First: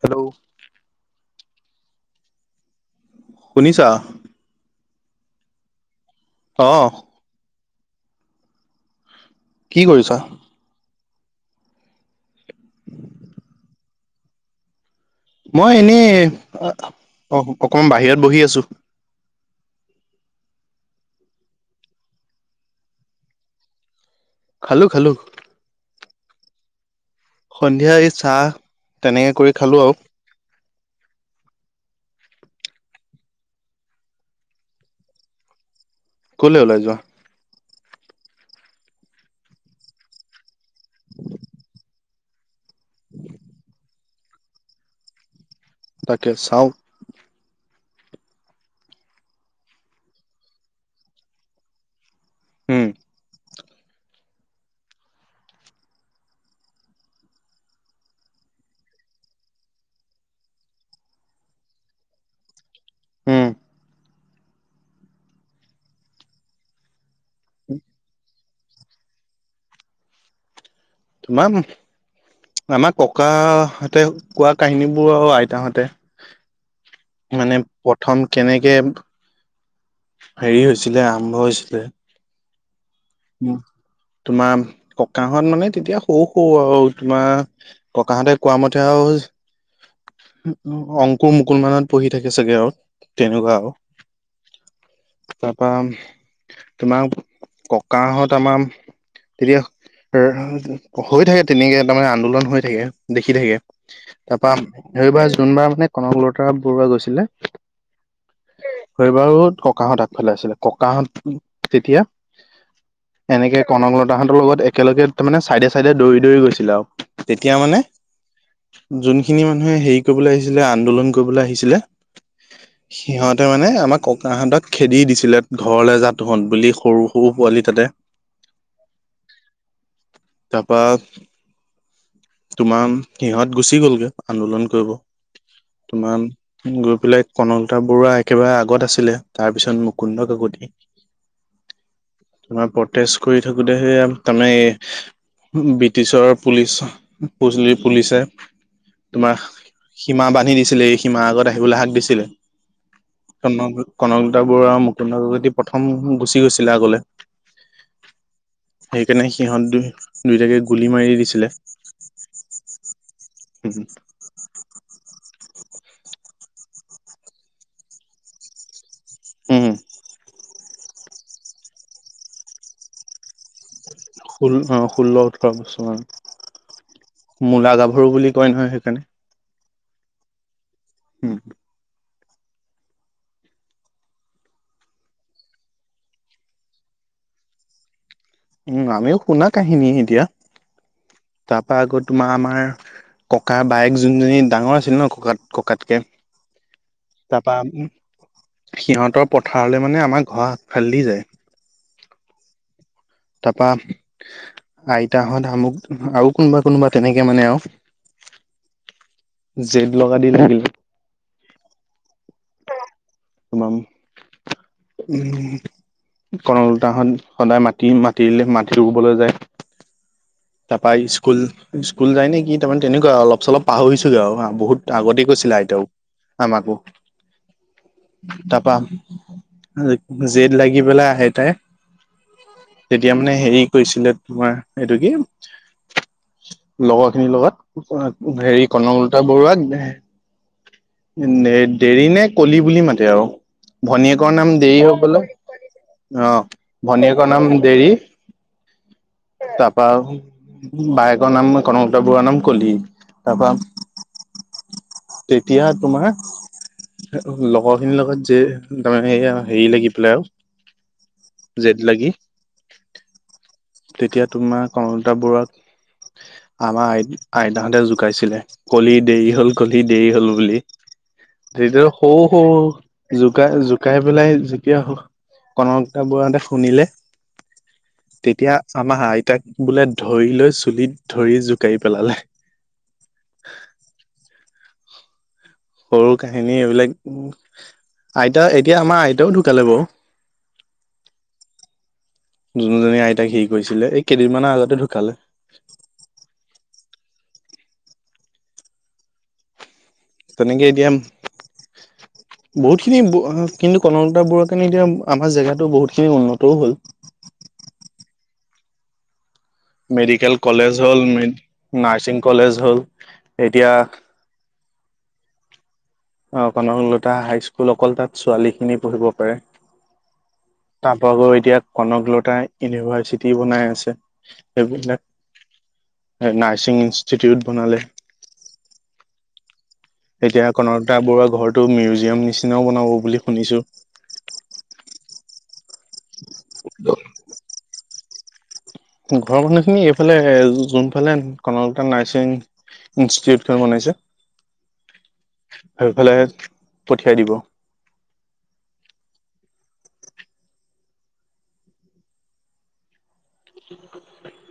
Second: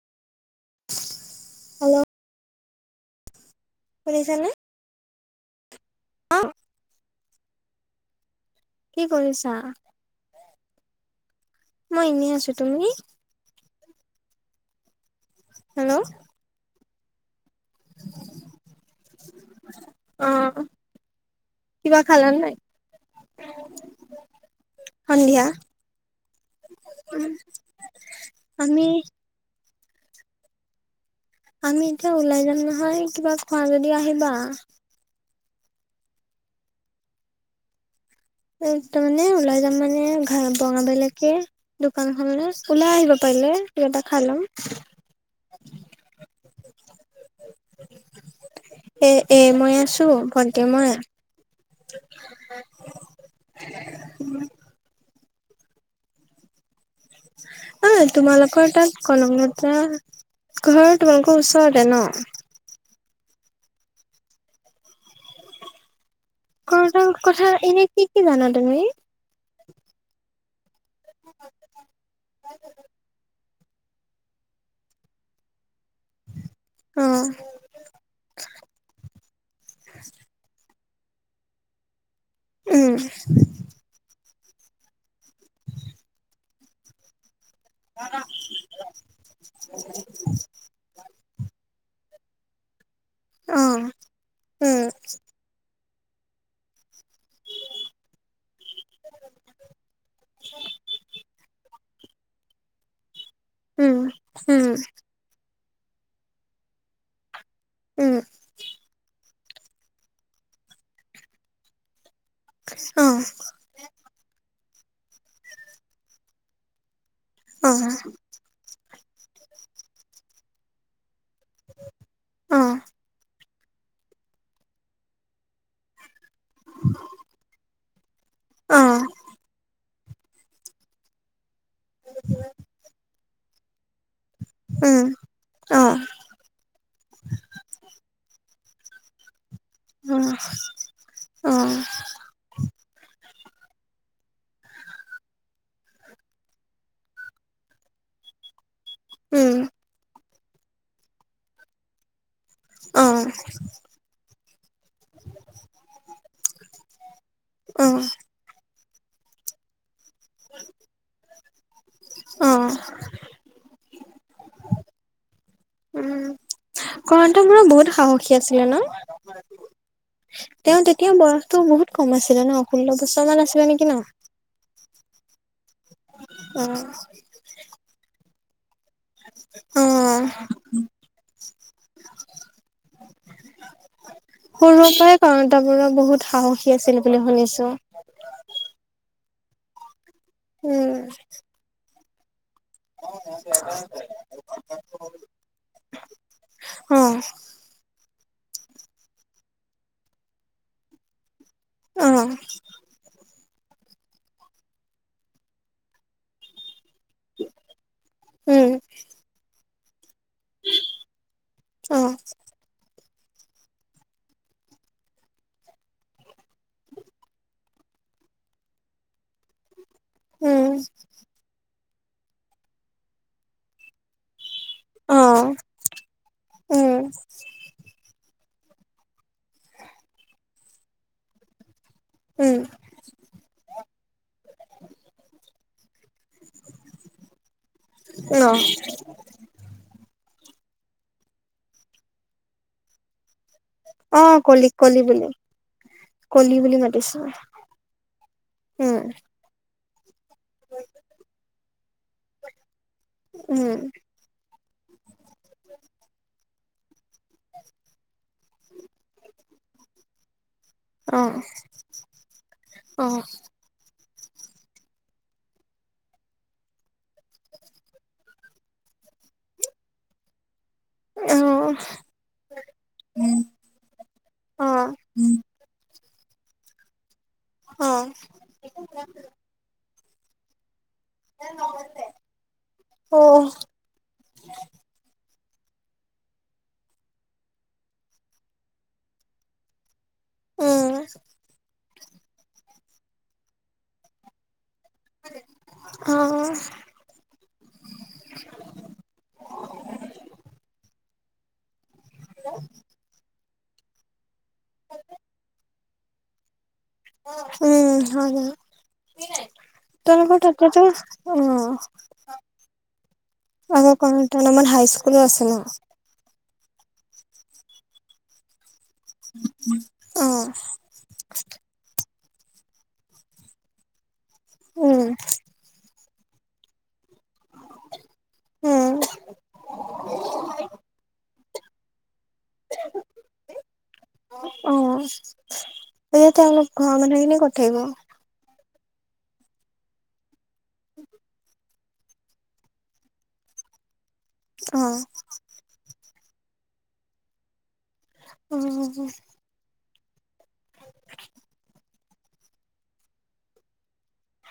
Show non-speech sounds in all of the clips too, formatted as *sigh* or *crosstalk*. Hello hello শুনিছা? শুনিছানে? অ', অ'হ কি কৰিছা? কি কৰিছা? মই এনেই আছো। তুমি? মই হেল্ল' এনেই, অ, অকণ বাহিৰত বহি আছো। অ'হ কিবা খালা নাই? খালো-খালো। সন্ধিয়া? *inaudible* সন্ধিয়া এই চাহ, আমি তেনেকে কৰি খালো আৰু। আমি এতিয়া ওলাই যাম নহয়, কিবা খোৱা যদি আহিবা। ক'লে ওলাই যোৱা? তাৰমানে ওলাই যাম মানে ঘাই বঙাবলৈকে দোকান খনলৈ ওলাই আহিবা পাৰিলে, কিবা এটা খাই ল'ম। তাকে চাওঁ এ-এ মই আছো, ভণ্টি মই। হম উম অই, তোমালোকৰ তাত কলংগৰ পৰা ঘৰ তোমালোকৰ ওচৰতে ন? উম কলেজৰ কথা এনে কি-কি জানা তুমি? তোমাম *unintelligible* আমাৰ ককাহঁতে কোৱা কাহিনী বোৰ আৰু আইতাহঁতে অ', মানে প্ৰথম কেনেকে হেৰি হৈ হৈছিলে আৰম্ভ হৈছিলে। উম। উম তোমাৰ ককাহঁত মানে তেতিয়া সৰু সৰু আৰু তোমাৰ। ককাহঁতে কোৱা মতে আৰু অংকুৰ মুকুল মানত। পঢ়ি থাকে চাগে আৰু তেনেকুৱা আৰু অ', উম। তাৰপা। তোমাক ককা। হৈ থাকে তেনেকে তাৰমানে আন্দোলন হৈ থাকে দেখি থাকে। উম, তাৰপৰা উম, সেইবাৰ যোনবাৰ। নে কনকলতা বৰুৱা গৈছিলে উম, সেইবাৰু। ককাহঁত আগফেলাই আছিলে ককাহঁত তেতিয়া। অ', এনেকে কনকলতা হঁতৰ লগত একেলগে তাৰ মানে চাইডে চাইডে দৌৰি দৌৰি গৈছিলে আৰু। তেতিয়া মানে অ', যোনখিনি মানুহে হেৰি কৰিবলৈ আহিছিলে আন্দোলন। কৰিবলৈ আহিছিলে অ', সিহঁত। তে মানে আমাৰ ককাহঁতক খেদি দিছিলে ঘৰলৈ যাত তহঁত বুলি সৰু সৰু পোৱালি। তাতে। অহ। তাৰপা। তোমাৰ সিহঁত গুচি গ'লগে। আন্দোলন কৰিব উম, অ', তোমাৰ গ্ৰোপ বিলাই কণকলতা বৰুৱা একেবাৰে আ গত আছিলে তাৰ পিছত উম, মুকুন্দ কাকতি অ', তোমাৰ পটেছ। কৰি থাকোঁতে সেই তাৰমানে ব্ৰিটিছৰ পুলিচ। পুলিচ পুলিচে তোমাৰ উম, সীমাবাদ। দিছিলে এই সীমাৰ আগত আহিবলৈ হাক দিছিলে কনক কনকলতা বৰুৱাৰ। আপোনালোক যদি প্ৰথম গুচি গৈছিলে আগলে। অ', অ', অ', সেইকাৰণে সিহঁত দু দুয়টাকে গুলি মাৰি দিছিলে। অহ। উম কনকলতা বৰুৱা বহুত সাহসী আছিলে ন। হু তেওঁ তেতিয়া বয়সতো বহুত কম আছিলে ন ষোল্ল বছৰ মান আছিলে নেকি ন। তাৰ পিছত অ', ‌মূলা গাভৰু বুলি কয় নহয় সেই। অ। উম। সৰুৰে পৰাই কনকলতা বৰুৱা বহুত সাহসী আছিল বুলি শুনিছোঁ। উম আমিও শুনা কাহিনী এতিয়া। তাৰপা উম। আকৌ তোমাৰ আমাৰ ককা বায়েক যোনজনী ডাঙৰ আছিল ন ককাত ককাতকে। অ', তাৰপৰা সিহঁতৰ পথাৰলে মানে আমাৰ ঘৰ ফালেদি যায়। অহ। তাৰপৰা আইতাহঁত‌ আমুক আৰু কোনোবা কোনোবা। তেনেকে মানে উম, আৰু জেদ লগা দি লাগিলে। অ। তোমাৰ উম কনকলতাহত সদায় মাটি মাটিৰে মাটি ৰুবলৈ যায়। উম, তাৰপৰা স্কুল স্কুল যাই নেকি তাৰমানে তেনেকুৱা অলপ চলপ পাহৰিছোগে আৰু বহুত। আগতে অ', কৈছিল আইতাও আমাকো। উম, তাৰা পা জেদ লাগি পেলাই আহে তাই। উম, তেতিয়া মানে হেৰি কৰিছিলে তোমাৰ এইটো কি। লগৰ খিনিৰ লগত, অ', হেৰি কণকলতা বৰুৱাক দে দেৰি নে কলি বুলি মাতে আৰু, ভনীয়েকৰ অ', নাম কলি, দেৰি হৈ কলি বোলো বুলি, অ কলি বুলি মাতিছো ভনীয়েকৰ নাম দেৰি, উম। তা বাৰু, বায়েকৰ নাম কনকলতা বৰুৱাৰ নাম কলি। তাৰপা উম। তেতিয়া তোমাৰ, লগৰখিনিৰ লগত যে তাৰমানে এয়া হেৰি লাগি পেলাই আৰু অহ জেদ লাগি অহ। তেতিয়া তোমাৰ কনকলতা বৰুৱাক আমাৰ আই - আইতাহঁতে জোকাইছিলে, কলি দেৰি হল কলি দেৰি হল বুলি। *inaudible* তেতিয়াতো সৰু সৰু জোকাই - জোকাই পেলাই জিকে আও কনক লতা বৰুৱা হঁতে শুনিলে তেতিয়া অ'। আমাৰ আইতাক বোলে ধৰি লৈ চুলিত ধৰি জোকাৰি পেলালে। সৰু কাহিনী এইবিলাক, উম আইতা এতিয়া আমাৰ আইতাও ঢুকালে বাৰু। উম। যোনজনী আইতাক হেৰি কৰিছিলে, এই কেইদিনমানৰ আগতে ধু অ'। তেনেকে এতিয়া, বহুতখিনি বু আ কিন্তু কনকলতা বৰুৱাৰ কাৰণে এতিয়া আমাৰ জেগাতো বহুতখিনি উন্নতও হ'ল। উম হয় হয়। মেডিকেল তোমালোকৰ কলেজ তাতেতো, হ'ল অ'। নাৰ্ছিং কলেজ হ'ল এতিয়া আৰু কনকলতাৰ নামত হাইস্কুলো আছে ন? অ' কনকলতা হাইস্কুল অকল তাত ছোৱালীখিনি পঢ়িব পাৰে। অ তাৰ পৰা গৈ এতিয়া কনকলতা ইউনিভাৰ্চিটি বনাই আছে। উম এইবিলাক, এই নাৰ্চিং ইনচ টিটিউট বনালে। উম এতিয়া কনকলতা বৰুৱাৰ ঘৰতো মিউজিয়াম নিচ নাও বনাব বুলি শুনিছো। তেতিয়া তেওঁলোক ঘৰৰ মানুহখিনি ক'ত থাকিব? ঘৰৰ মানুহখিনি এইফালে যোনফালে কনকলতা নাৰ্চিং ইনষ্টিটিউটখন বনাইছে। অ সেইফালে পঠিয়াই দিব। উম। *inaudible* *inaudible*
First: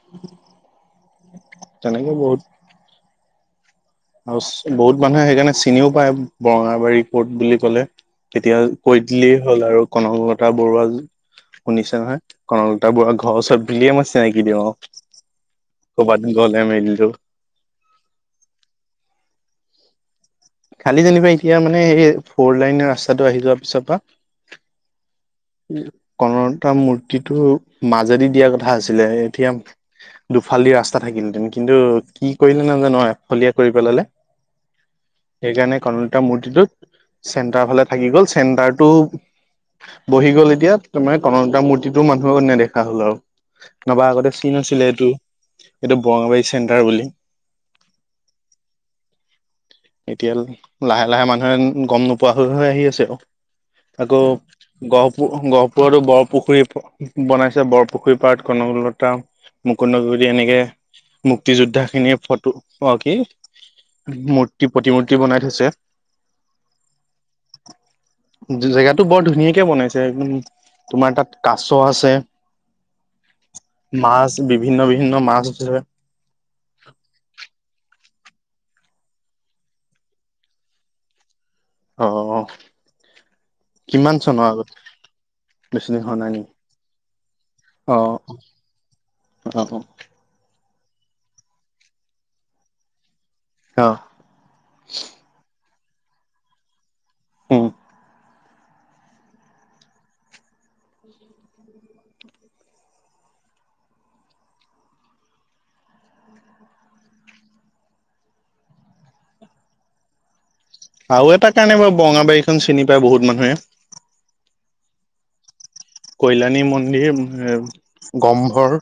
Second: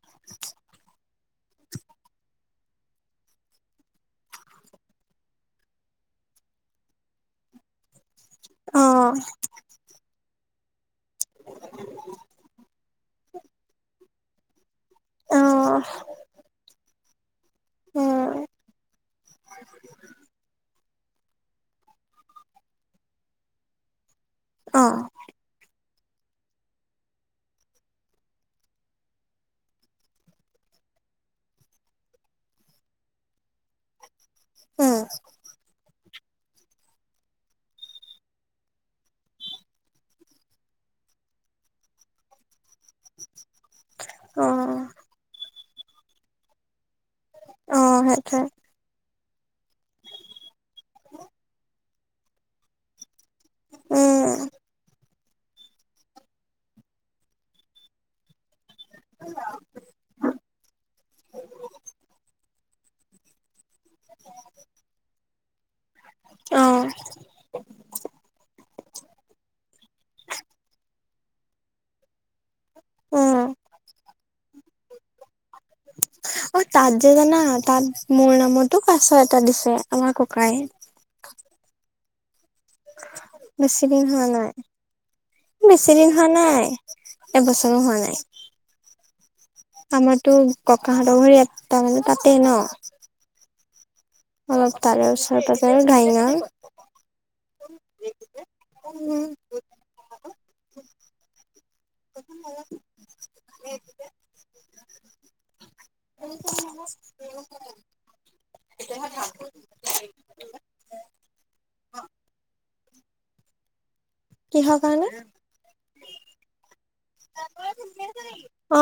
*inaudible* তেনেকে বহুত আৰু বহুত মানুহে সেইকাৰণে চিনিও পায় বৰঙাবাৰী কোৰ্ট বুলি কলে। তেতিয়া অ কৈ দিলেই হ'ল আৰু কনক লতা বৰুৱা শুনিছে নহয়? কনকলতা বৰুৱা ঘৰৰ ওচৰত বুলিয়ে মই চিনাকি দিওঁ আও। অ ক'বাত গলে মেলিলেও। অ'। খালি যেনিবা এতিয়া মানে সেই ফৰ লাইনৰ ৰাস্তাটো আহি যোৱাৰ পিছৰ পৰা অহ। কনকলতা মূৰ্তিটো মাজেদি দিয়া কথা আছিলে এতিয়া দুফাল দি ৰাস্তা থাকিলে কিন্তু কি কৰিলে নাজানো আৰু একফলীয়া কৰি পেলালে। উম সেইকাৰণে কন এতা মূৰ্তিটোত চেণ্টাৰৰ ফালে থাকি গ'ল চেণ্টাৰটো বহি গ'ল এতিয়া মানে কনকলতা মূৰ্তিটোও মানুহ নেদেখা হ'ল আৰু। নবা আগতে অ চিন আছিলে এইটো-এইটো বৰঙাবাৰী চেণ্টাৰ বুলি। অহ, সেইটোৱে এতিয়া লাহে- লাহে মানুহে গম নোপোৱা হৈ- হৈ আহি আছে আও। আকৌ উম গহপু-গহপুৰতো বৰপুখুৰী ব-বনাইছে, বৰপুখুৰী পাৰত কনকলতা মুকুন্দ ঘুৰি এনেকে মুক্তি যোদ্ধা খিনিৰ ফটো অহ, কি? মূৰ্তি প্ৰতিমূৰ্তি বনাই থৈছে। অ *inaudible* জে-জেগাতটো বৰ ধুনীয়া যেন তোমাৰ তাত কাছ আছে, উম মাছ বিভিন্ন বিভিন্ন মাছ আছে অ' তাত যে জানা, তাত মোৰ নামতো কাছ এটা দিছে, আমাৰ ককাই। অ'। বেছিদিন কিমান হোৱা চনৰ নাই। আগত বিছি দিন হোৱা নাই এবছৰো অ হোৱা নাই। অ আমাৰতো ককাহঁতৰ ঘৰ ইয়াত তাৰমানে তাতে ন ' অহ অলপ তাৰে ওচৰে - পাজৰে গাই না হম *unintelligible* *unintelligible* *unintelligible* *inaudible* প্ৰায় বহুত মানুহে কিহৰ কাৰণে? কল্যাণী মন্দিৰ গম্ভৰ, অ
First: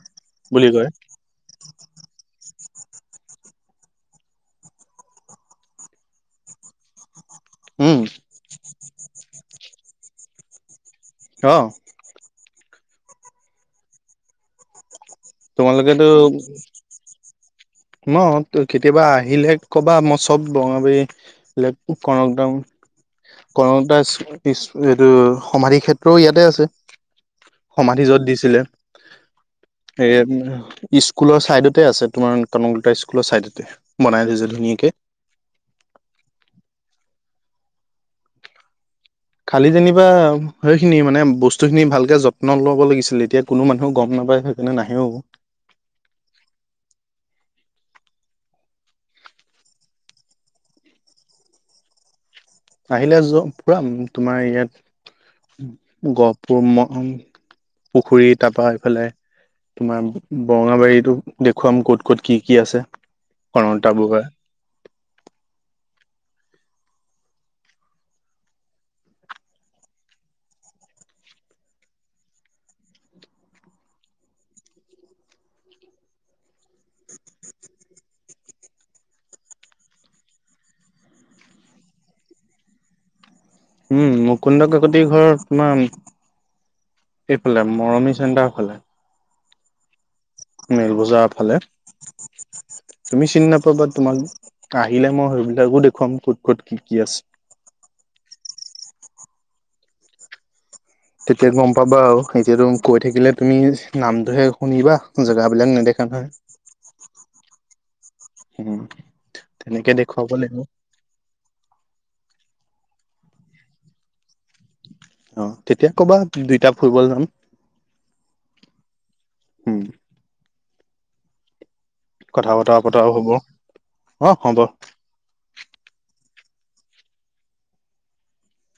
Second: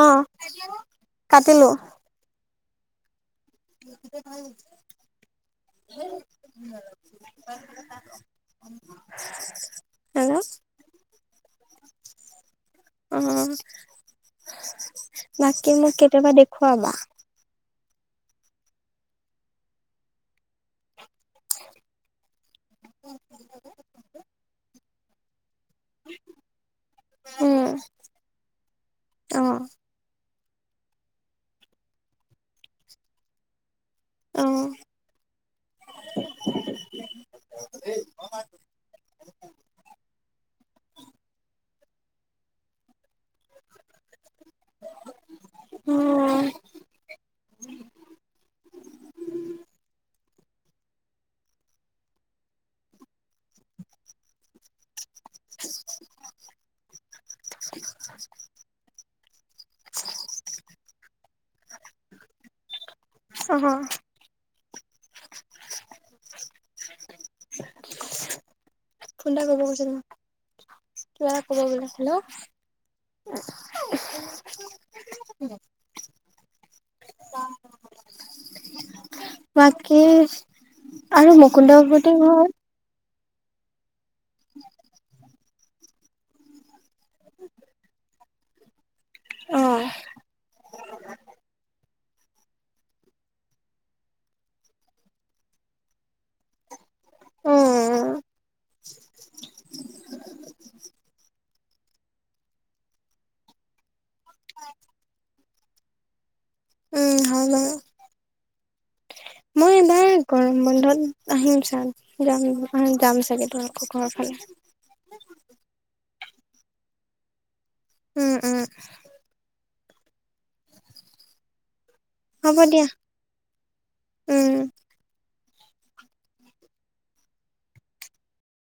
বুলি কয়। কাটিলো *unintelligible* উম হেল্ল', অ', অ', বাকী মোক তোমালোকেতো কেতিয়াবা দেখুৱাবা। ন' কেতিয়াবা আহিলে কবা মই চব বঙাবাৰী কদম কনকলতা ইচ এইটো সমাধি ক্ষেত্ৰও ইয়াতে আছে, উম সমাধি য'ত দিছিলে অ হেইদ স্কুলৰ চাইদতে আছে তোমাৰ কনকলতা স্কুলৰ চাইদতে বনাই অ থৈছে ধুনীয়াকে। *unintelligible* খালি যেনিবা সেইখিনি মানে বস্তু খিনি ভালকে যত্ন ল'ব লাগিছিলে। এতিয়া কোনো মানুহ গম নাপাই সেনে নাহেও। অ অ আহিলে যোৱা ফুৰাম তোমাৰ ইয়াত গহপুৰ *unintelligible* পুখুৰী তাৰপা ইফালে তোমাৰ বৰঙাবাৰীতো দেখুৱাম ক'ত- ক'ত কি -কি আছে। কনকলতা ফোন বৰুৱাৰ ফোন এটা কৰিব কৈছে তোমাক কিবা এটা কব বলে। হেল্ল' *inaudible* বাকী *inaudible* আৰু মুকুন্দ কাকতিৰ ঘৰ? উম, মুকুন্দ কাকতি ঘৰ তোমাৰ এইফালে মৰমি চেন্টাৰ ফালে। অ'। মেল বজাৰৰ *inaudible* তুমি চিনি নাপাবা তোমাক আহিলে মই সেইবিলাকো দেখুৱাম ক'ত ক'ত কি কি আছে। উম তেতিয়াত গম পাবা আৰু এতিয়াতো কৈ থাকিলে তুমি নামটোহে শুনিবা জেগাবিলাক নেদেখা দেখা উম হা লো উম মই তেনেকে এবাৰ দেখুৱাব গৰম লাগিব বন্ধত আহিম ছাৰ যাম অ জাম ছাগে তোমালোকৰ ঘৰ ফালে। অহ, তেতিয়া ক'বা দুইটা ফুৰিবলে যাম। উম- উম উম কথা হ'ব বতৰা দিয়া পতাও হ'ব, অহ উম হ'ব।